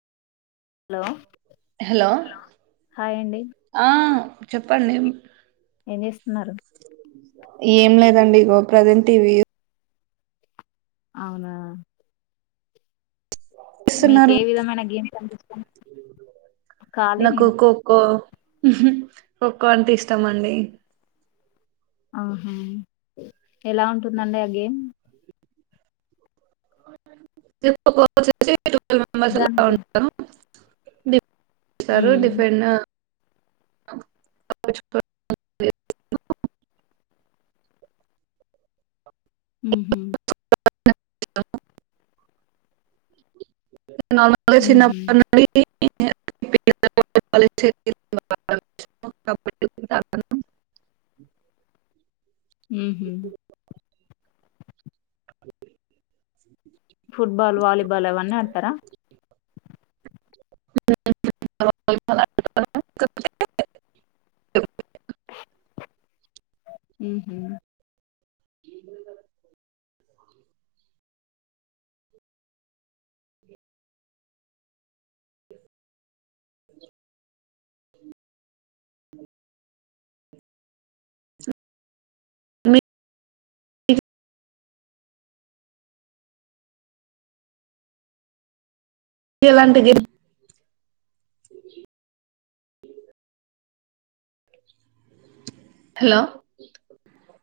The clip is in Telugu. హలో హలో హాయ్ అండి ఆ చెప్పండి అ ఏం చేస్తున్నారు ఏం లేదండి ఇగో ప్రజెంట్ ఇవి అవునా మీకు చేస్తున్నారు ఏ విధమైన గేమ్ కనిపిస్తాను కాలే నేను ఒక్కో అంటే ఇష్టమ అండి ఆహా ఎలా ఉంటుందండి ఆ గేమ్ ప ట్వెల్వ్ మెంబర్స్ అలా దాని గురి ఉంటారు బ సారు ఉహు డిఫెం హ హ అ న చిన్నప్పడి హహ ఫుట్బాల్ వాలి బలవన్న అంటరా అ అ ఏలాలాంటిగ హలో